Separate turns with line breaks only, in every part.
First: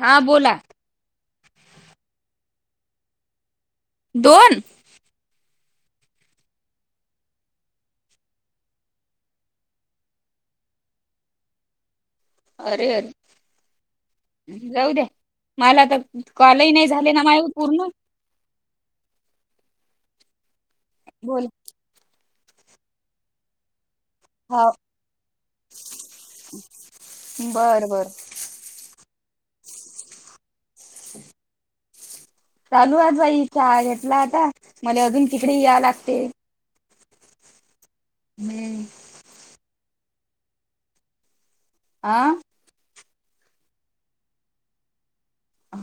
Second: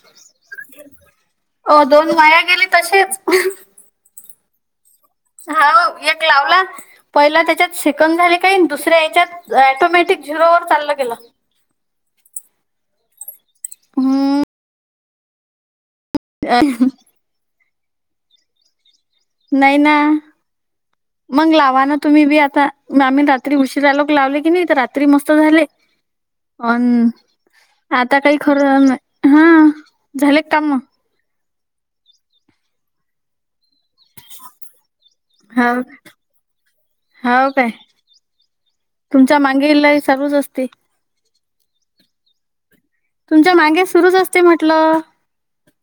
हा बोला
अ दोन वया गेली तसेच
दोन
हा एक लावला पहिला त्याच्यात सेिकन झाले काही दुसऱ्या याच्यात ऑटोमॅटिक झिरोवरर चाललं गेलं
अरे
हम्म,
अरे जाऊ द्या मला तर कॉलही नाही झाले ना मा पूर्ण
नाही ना
बोल
मग लावा ना तुम्ही बी आता आम्ही [inaudible] उशीरालोक लावले की नाही
हा
तर रात्री मस्त झाले अ
बर बर
आता काही [inaudible] झाले का काम मग?
चालू आज भाई चहा घेतला आता मला अजून तिकडे या लागते
हो काय?
हम्म.
तुमचा [inaudible] असते.
आ
तुमच्या मागे सुरूच असते म्हटलं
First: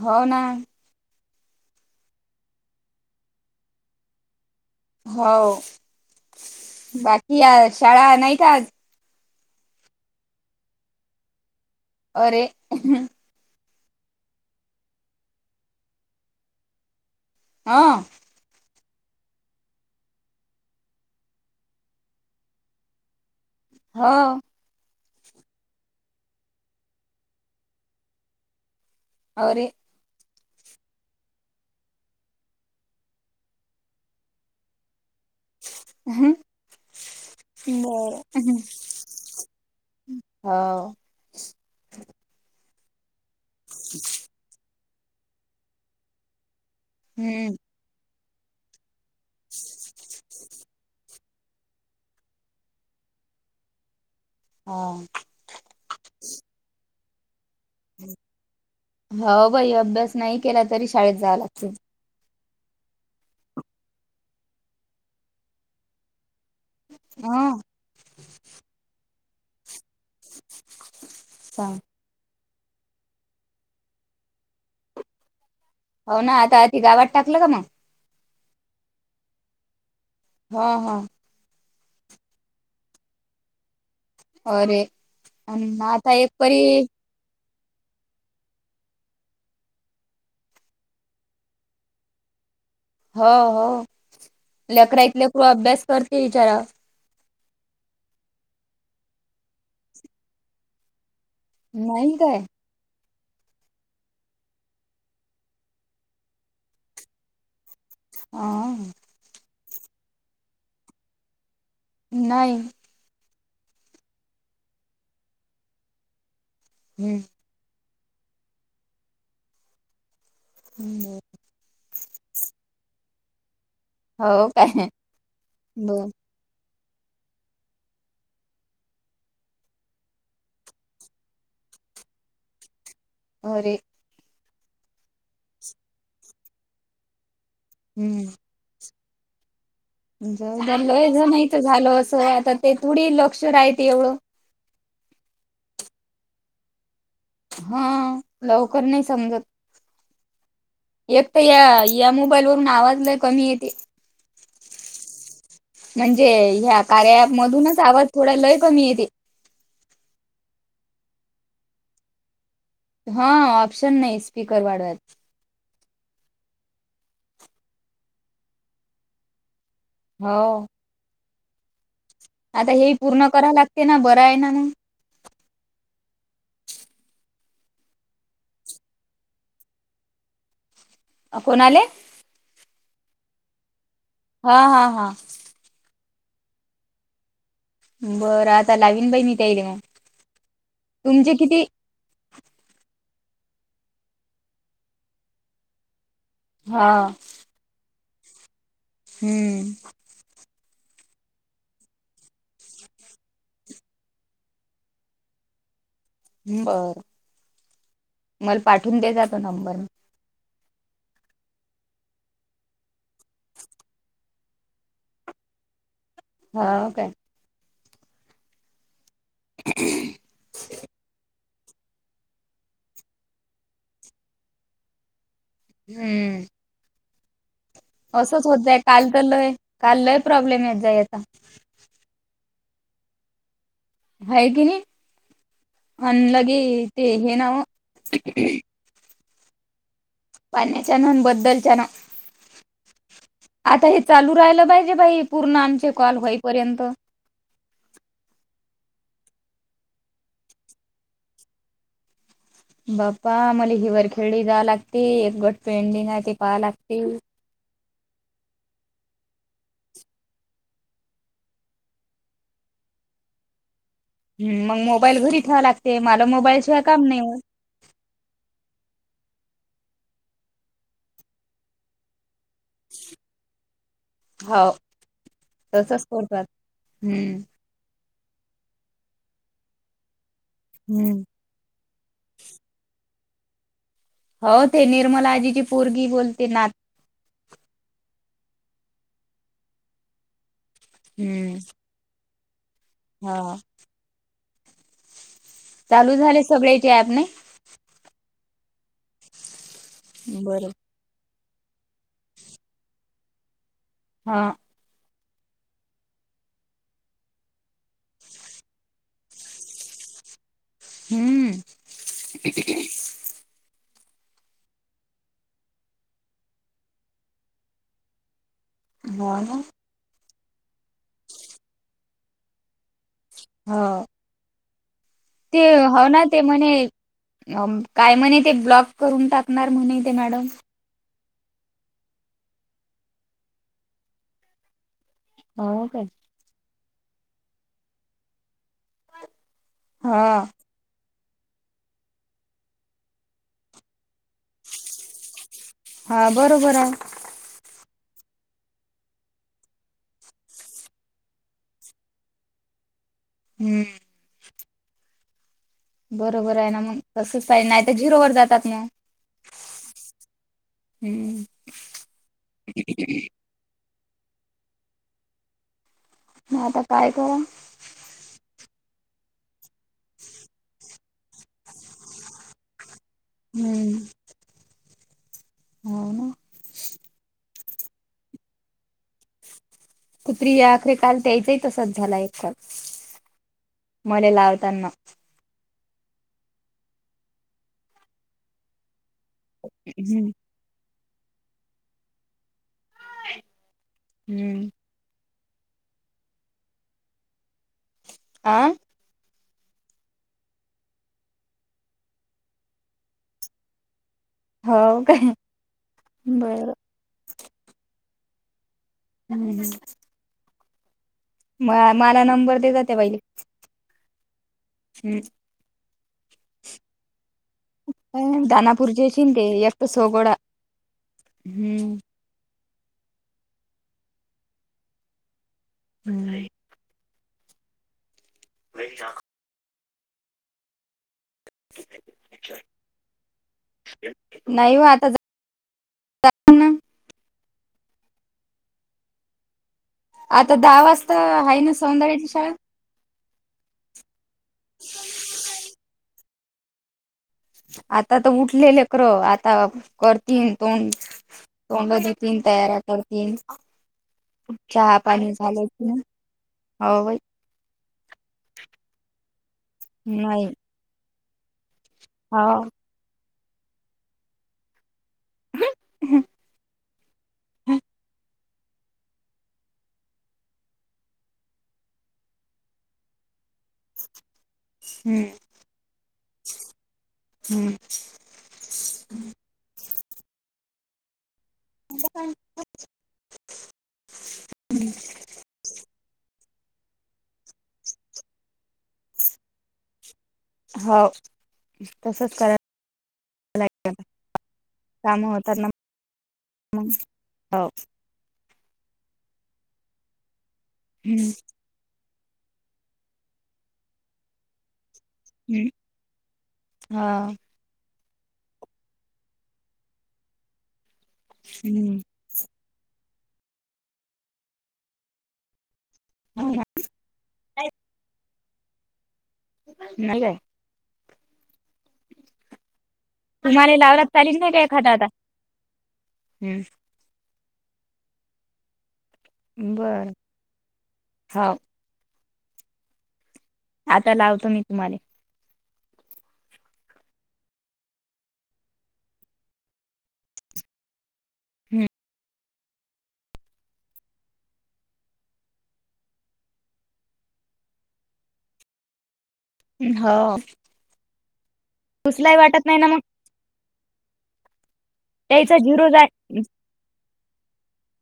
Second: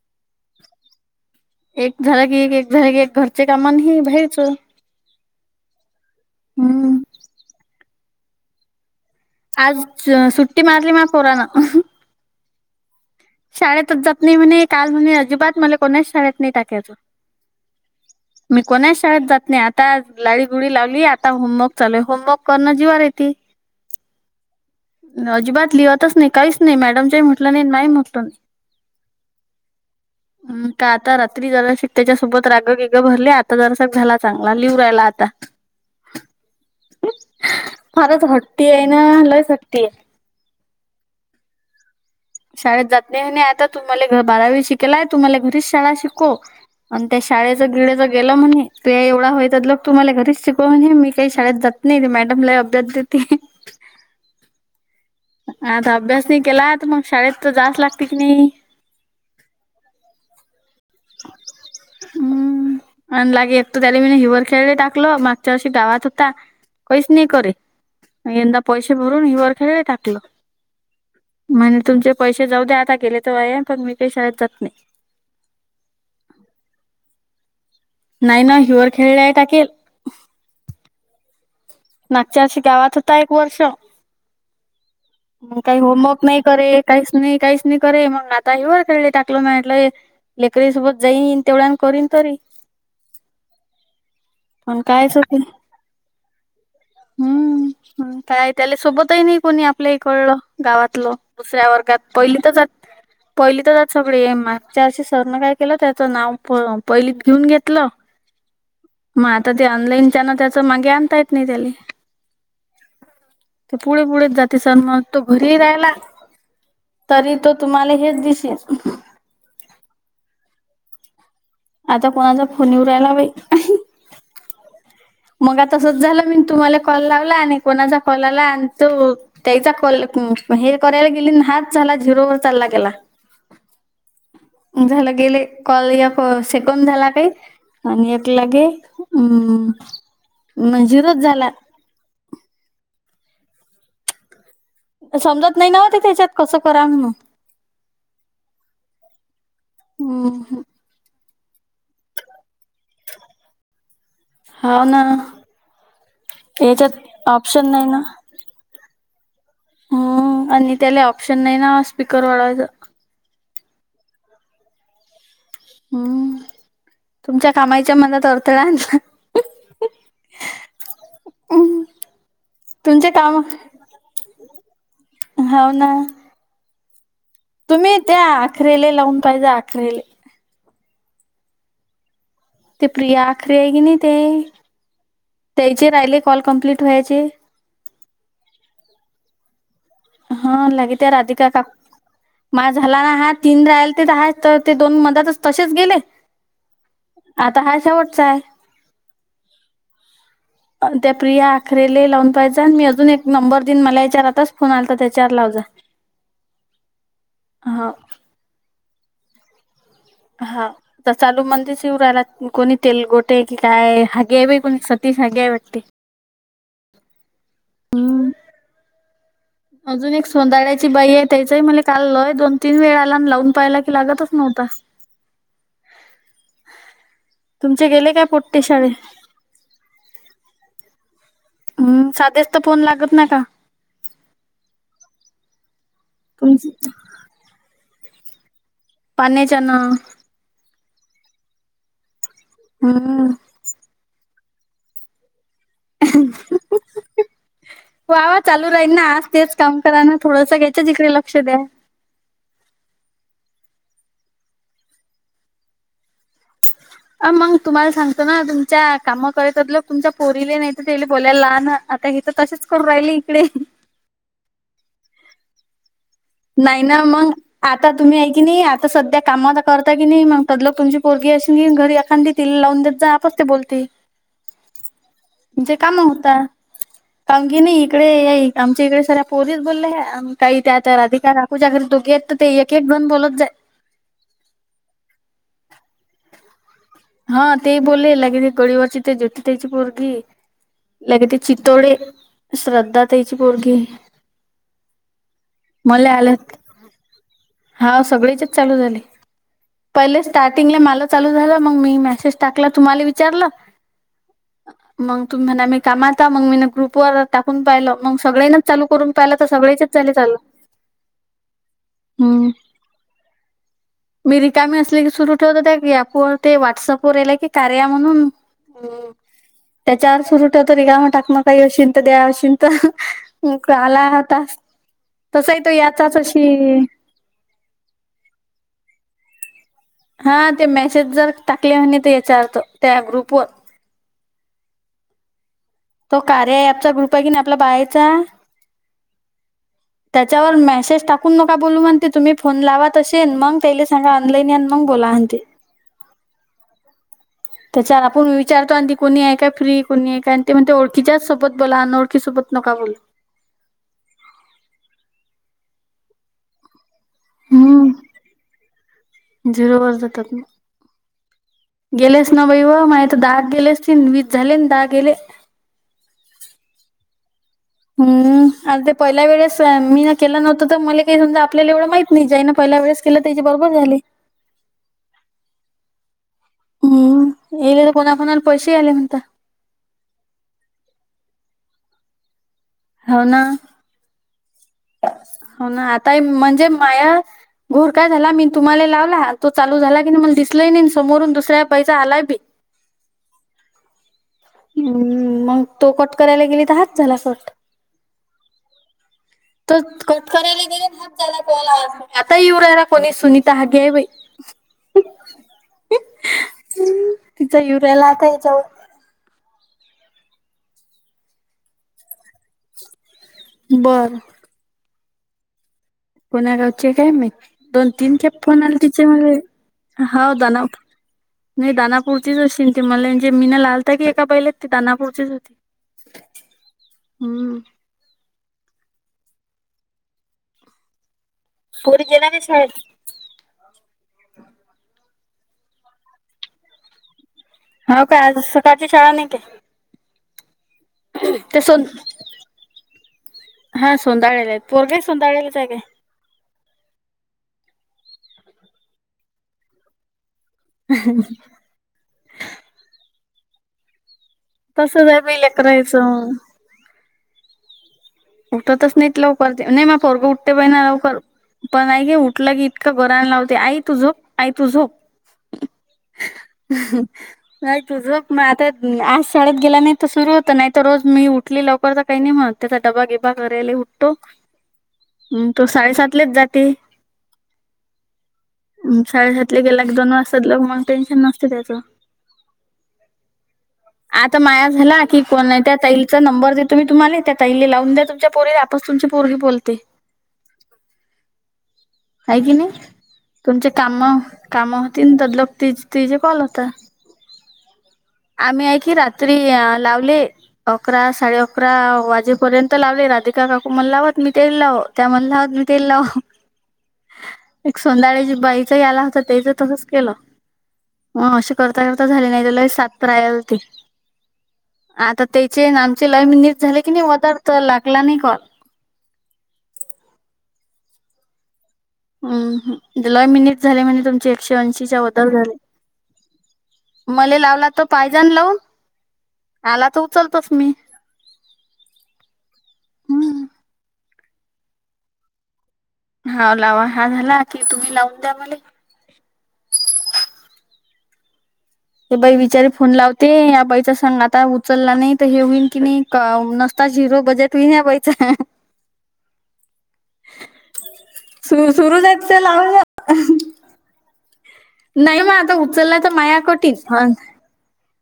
हो ना.
एक झालं की एक एक झालं की एक घरचे कामा हे बाहेरच
हो
हम्म.
बाकी या शाळा नाही का
आज सुट्टी मारली माया पोरानं.
अरे.
शाळेतच जात नाही म्हणे काल म्हणे अजिबात मला कोणाच शाळेत नाही टाकायचं
हा
मी कोणाच शाळेत जात नाही आता लााडी गुडी लावली आता होमवर्क चालूय होमवर्क करणं जीवार येते.
हा
अजिबात लिहातच नाही काहीच नाही मॅडमच्याही म्हटलं नाही माही म्हटलं नाही.
अरे
हम् का आता रात्री जरा त्याच्यासोबत राग गिगं भरले आता जरासक झाला चांगला लिव राहिला आता
बर
फार शट्ट आहेई ना लय शक्ती आहे.
हा
शाळेत जात नाही नाही आता तुम्हाला घ बारावी शिकेलाय तुम्हाला घरीच शाळा शिको. आणि त्या
हम्म
शाळेचं गिडेचं गेलं म्हणे ते एवढा होयत ल. तुमला घरीच शिकवून मी काही शाळेत जात नाही मॅडमला अभ्यास देते.
हा
आता अभ्यास नाही केला तर मग शाळेत तर जास् लागते की नाही.
हो भाई अभ्यास नाही केला तरी शाळेत जावं लागत.
हम्म आणि लागे एक तर त्याला मी हिवर खेळली टाकल मागच्या वर्षी गावात होता. काहीच नाही
ह
करे यंदा पैसे भरून हिवरर खेळला टाकलं.
सांग
म्हणज तुमचे पैसे जाऊ द्या आता गेले तर आहे पण मी काही शाळेत जात नाही.
हो ना आता ती गावात टाकलं का मग
नाही ना हिुअर खेळला आहे टके.
हा हा
नागच्याशी गावात होता एक वर्ष
अरे
काही
अन् आता
होमवर्क
एक
नाही
परी
करे काही. नाही काहीच नाही करे मग आता हे वर खेळले टाकलं नाहीटय. लेकरीसोबत जाईनन तेवढ्या करीन तरी
हो हो
पण
ललेकडा
कायच होते
इतल्याकू अभ्यास करते विचारा
हम्म काय त्याला सोबतही नाही कोणी आपल्या इकडलं गावातलं. दुसऱ्या वर्गात
नाही काय
पहिली तरच. पहिली तरच आ सगळे ए मागच्या अशी सरनं काय केलं त्याचं नाव पहिलीत घेऊन घेतलं.
हा
मग आता ते ऑनलाईन त्या ना त्याच मागे आणता येत नाही त्याला
नाही.
ते पुढे पुढेच जाते सर मग तो घरी राहिला
हम्म,
तरी तो तुम्हाला हेच दिसेल.
हांब
आता कोणाचा फोन येऊ रायला बाई
हो काय
मग आ तसच
बर
झालं मी तुम्हाला कॉल लावला आणि कोणाचा कॉल आला आणि तो त्याचा क हे करायला गेली हच झाला झिरोवरर चालला गेला.
होरे
झालं गेले कॉल सेकून झाला काही आणि एकलागे. हम
जलोय ज मात झाल असं आता ते थोडी लक्ष राहते एवढं.
समजत नाही ना म ते त्याच्यात कसं करा मग
हा लवकर नाही समजत
हम्म
एक तर या या मोबाईल वरून आवाजला कमी येते.
हाव ना
म्हणजे ह्या
याच्यात
कार्याप
ऑप्शन
मधूनच
नाही
आवाज थोड लय कमी येते.
हो आणि त्याला ऑप्शन नाही ना स्पीकर वाढवायचं.
हा ऑप्शन नाही स्पीकर वाढवायच.
हम्म तुमच्या कामायच्या मनात अडथळाल ना
हो
हम
आता हे पूर्ण करा लागते ना बरं आहे ना मग.
होव ना. तुम्ही त्या आखरेले लावून पाहिजे आखरेले.
कोणाले?
ते प्रिया आखरी आहे की नाही ते?
हा हा हा
त्याचे राहिले कॉल कम्प्लीट व्हायचे.
बरं आता लावीन बई मी त्यायले.
हा लागे त्या राधिका का. माझ झाला ना हा तीन राहिल ते हा तर ते दोन मधातच तसेच गेले.
हा.
आता हा शेवटचा आहे.
हम्म.
त्या प्रिया आखरेले लावून पाहियज मी अजून एक नंबर देईन मला याच्यावर आता फोन आल तर त्याच्यावर लाव जा.
बर मला पाठवून त्याचा नंबर.
हा. आता चालू मध्येच येऊ राहीला कोणी तेलगोटे की काय हागे आहे बाई कोणी सतीश हागे आहे वाटते.
हा काय?
हम्म अजून एक सौंदाल्याची बाई आहे त्याचाही मला काल लय दोन तीन वेळा आला अन् लावून पायला की लागतच नव्हता. [unintelligible]
हम्म.
तुमचे गेले? काय
असच होत
पोट्टे
जाय
शाळे
काल तर लय काल लय प्रॉब्लेम येत जाई याचा.
हम् साध्याच तर फोन लागत ना का?
आहे की नाही अन् लंगे
तुमच
ते हे नाव
पाण्या च्यान.
पाण्याच्या नून बद्दलच्या ना.
हम.
आता हे चालू राहिलं पाहिजे बाई पूर्ण आमचे कॉल होईपर्यंत.
वा वा चालू राहील ना आज तेच काम करा ना थोडं घ्यायच्याच इिकडे लक्ष द्या.
बाप्पा आमला हिवरखेळली जा लागते एक गट पेंडिंग आहे ते पहा लागते.
अ मग तुम्हाला सांगतो ना तुमच्या काम करत लोक तुमच्या पोरीले नाही तर तेले बोलायला लहान. आता हित तसेच करून राहिल इकडे.
ह मग मोबाईल घरी ठेवा लागत मला मोबाई
नाही ना मग. आता तुम्ही आहे की नाही आता सध्या कामात करता की नाही मंग तद लोक तुमची पोरगी असली घरी एखांदी. तिल लावून देत जा आपस ते बोलते.
हो
तुमचे काम
तसच
होता,
करतात हम्म
काऊन की नाही. इकडे आमच्या इकडे साऱ्या पोरीच बोलल्या ह्या अन् काही त्या तर अधिक
हम्म
राखूच्या घरी दोघेेयेत तर ते एक एक जन बोलत जाय.
हो ते निर्मल आजीची पोरगी बोलते नात.
ह ते बोले लागे ते गळीवरची ते ज्योती त्याची पोरगी. लगे ते
हम्म
चित्तोडे श्रद्धा त्याची
हा
पोरगी. मले
चालू
आलं,
झाले सगळ्याचे ऍप
हा सगळ्याचेच चालू झाले. पहिले
नाही बरं
स्टार्टिंगला मला चालू झालं मग मी मेसेज टाकला तुम्हाला विचारलं.
हा.
मंग तुम्ही म्हणा मी कामत आ मंग मी ग्रुपवर टाकून पाहिलं मग सगळ्यांन चालू करून पाहिलं तर सगळ्याचच झाल चाल.
हम्म
मी रिकामी असली की सुरू ठेवत होत्या की ऍपवर ते व्हॉट्सअप वर येल की कार्या म्हणून. हम्म
हो ना
[unintelligible] का मग टाक म काही अशीन तर द्या अशीन तर. मोकळा
हो
आलाय हा टास्क.
ते होन ते म्हणे अ काय म्हणे ते ब्लॉक करून टाकणार म्हणेते मॅडम
हा ते मेसेज जर टाकले आहे म्हणे ते त्याचा अर्थ त्या ग्रुप वर.
हाव काय.
तो कार्या ऍपचा ग्रुप आहे की नाय आपला बायाचा.
हा
त्याच्यावर मेसेज टाक नका बोलू म्हणते तुम्ही फोन लावा तसे मंग त्यायले सांगा ऑनलान या अन मंग बोला म्हणते.
हा बरोबर आय.
त्याच्यावर आपण विचारतो आणि ती कोणी आहे काय फ्री, कोणी आहे काय आणि ते म्हणते ओळखीच्याच सोबत बोला अनोळखी सोबत नका बोलु.
हम्म. बरोबर आहे ना मग असच पाहिजे नाही तर
हम्म
झिरो वर जातात मग.
झिरोवर जातात मग.
हम्म
गेलेस ना बाई व माये तर दहा गेले असतीन वीस झाले अन दहा गेले.
म आता काय करा?
हम्म आणि ते पहिल्या वेळेस मीन केलं नव्हतं तर मले समजा आपल्याला एवढं माहत नाही जाईन पहिल्या वेळेस केलं त्याची बरोबर
हम्म
झाले.
हम्म, हम्म.
हम्म येले तर कोणा, कोणाला पैसे आले म्हणता.
सुप्रिया आलती काल त्यायचाही तसाच झालाति एक काॅल.
हाव ना.
मले लावतांना.
हो ना आताय म्हणजे माया घोर काय झाला मी तुम्हाले लावला तो चालू झाला की
हम्म
नाय मले दिसलंय नाय अन समोरून दुसऱ्या बाईचा आलाय बी.
हम्म.
हम्म मंग तो कट करायला गेली तर हाच झाला कट.
आं..
इनऑडिबल [unintelligible] तो कट करायला गेले हाच झाला कॉल आताय येऊ राहिला बाई कोणी सुनीता हागे आहे बाई.
हव काय. बरं.
तिचा येऊरायला आता याच्यावर.
हम्म, हम्म. म मला नंबर देजा त्या बाईले.
बरं.
हम्म.
कोण्या गावची आहे काय माहित? दोन, तीन खेप
हम्म
फोन आले तिचा
दानापूरचे अशीन
मले
ते एक तर
हाव
सोगोडा
दानाप म,
हम्म
दानापूर. तिचं आशीन ती मला म्हणजे मीन लालता की एका बाईले ती दानापूरचीच होती.
हम्म.
हम्म.
वशा [unintelligible]
पोरी देणारेच मायेत.
नाही हो आता जाऊ ना
हाव काय आज सकाळची शाळा नाही काय?
आता दहा वाजता आहे
ते
ना
सोन
सौंदर्यची शाळा.
हा सुंदाळ्याला, पोरग ही सुंदाळ्यालाच आहे काय?
आता तर उठले लेकर आता करतील तोंड तोंड धुतीन तयारा करतील चहा
तसंच आहे
पाणी
बाई
झालंय कि नाय
लेकरायचं
हव बाई.
उठतच नाहीत लवकर नाही मग फोरगं
नाही
उठते पहि ना लवकर पण नाही के
हो
उठलं की इतका गोरने लावते आई तू झोप आई तू झोप आई तू झोप आता आज शाळेत गेल्या नाही तर सुरू होत नाही तर रोज मी उठली लवकर तर काही नाही म्हणत. डबा गेबा करायले उठतो.
हम्म
हम् तो साडे सातलेच जाते.
हम्म.
साडे सातले गेला क दोन वाजतात ल मग टेन्शन नसते त्याच.
[unintelligible]
आता माया झाला की कोण त्या तैलचा नंबर देतो मी तुम्हाला त्या पहिले लावून द्या तुमच्या पोरीला आताच तुमची पोरगी पळते.
हो तसच
आहे की
करा
नाही तुमचे काम काम
काम
त लोक
होतात ना
ति त जे कॉल होता
मग हो
आम्ही की रात्री लावले अकरा
हम्म
साडे अकरा वाज जो पर्यंत लावले राधिका काकू मण लावत मी ते लावत. त्या म्हणलात मी
हम्म
तेल लाव
हा
एक सो [unintelligible] बाईच आला होता त्याचं तसच केलं. ह असे करता
हम्म.
करता झाले नाही त लय साप करायला होते आता त्याचे नाम ला
हो
मिनिट
ना.
झाले की नाही वदार तर लागला नाही कॉल
ह
हम् लय मिनिट
तुम्हाला
झाले म्हणजे
लावलात
तुमचे
चालील नाही
एकशे
का एखादा
ऐंशीच्या
आता
[inaudible] झाले.
हम्म
मला लावला तर पाहिजे ना लावून आला तर
बर
उचलतोस मी.
हो
हम्
आता लावतो मी तुम्हाले.
ह लावा हा झाला की तुम्ही लावून द्या मले. ते बाई बिचारीे फोन लावते या बाईचा संग आता उचलला नाही तर हे होईन की नाही. का नसता झिरो बजेट होइल या बाईचा.
हम्म हो
सु सुरूचयच
उचलाय वाटत नाही
लावून
ना मग
[unintelligible] नाही मग आता
त्याचा झिरो
उचललाय
जाय
तर माया कटीत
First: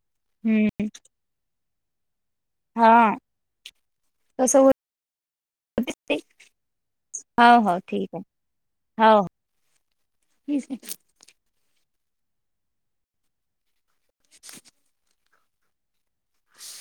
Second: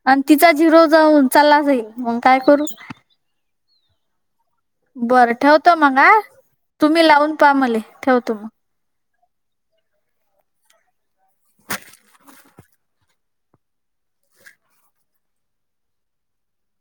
आणि तिचा झिरो
हम्म
जाऊन चला जाईल मग काय करू
हा तसं हो
बरं ठेवत मग आ तुम्ही लावून
हो
पा
हो
मले
ठीक आहे
ठेवतो मग.
हो आहे [unintelligible]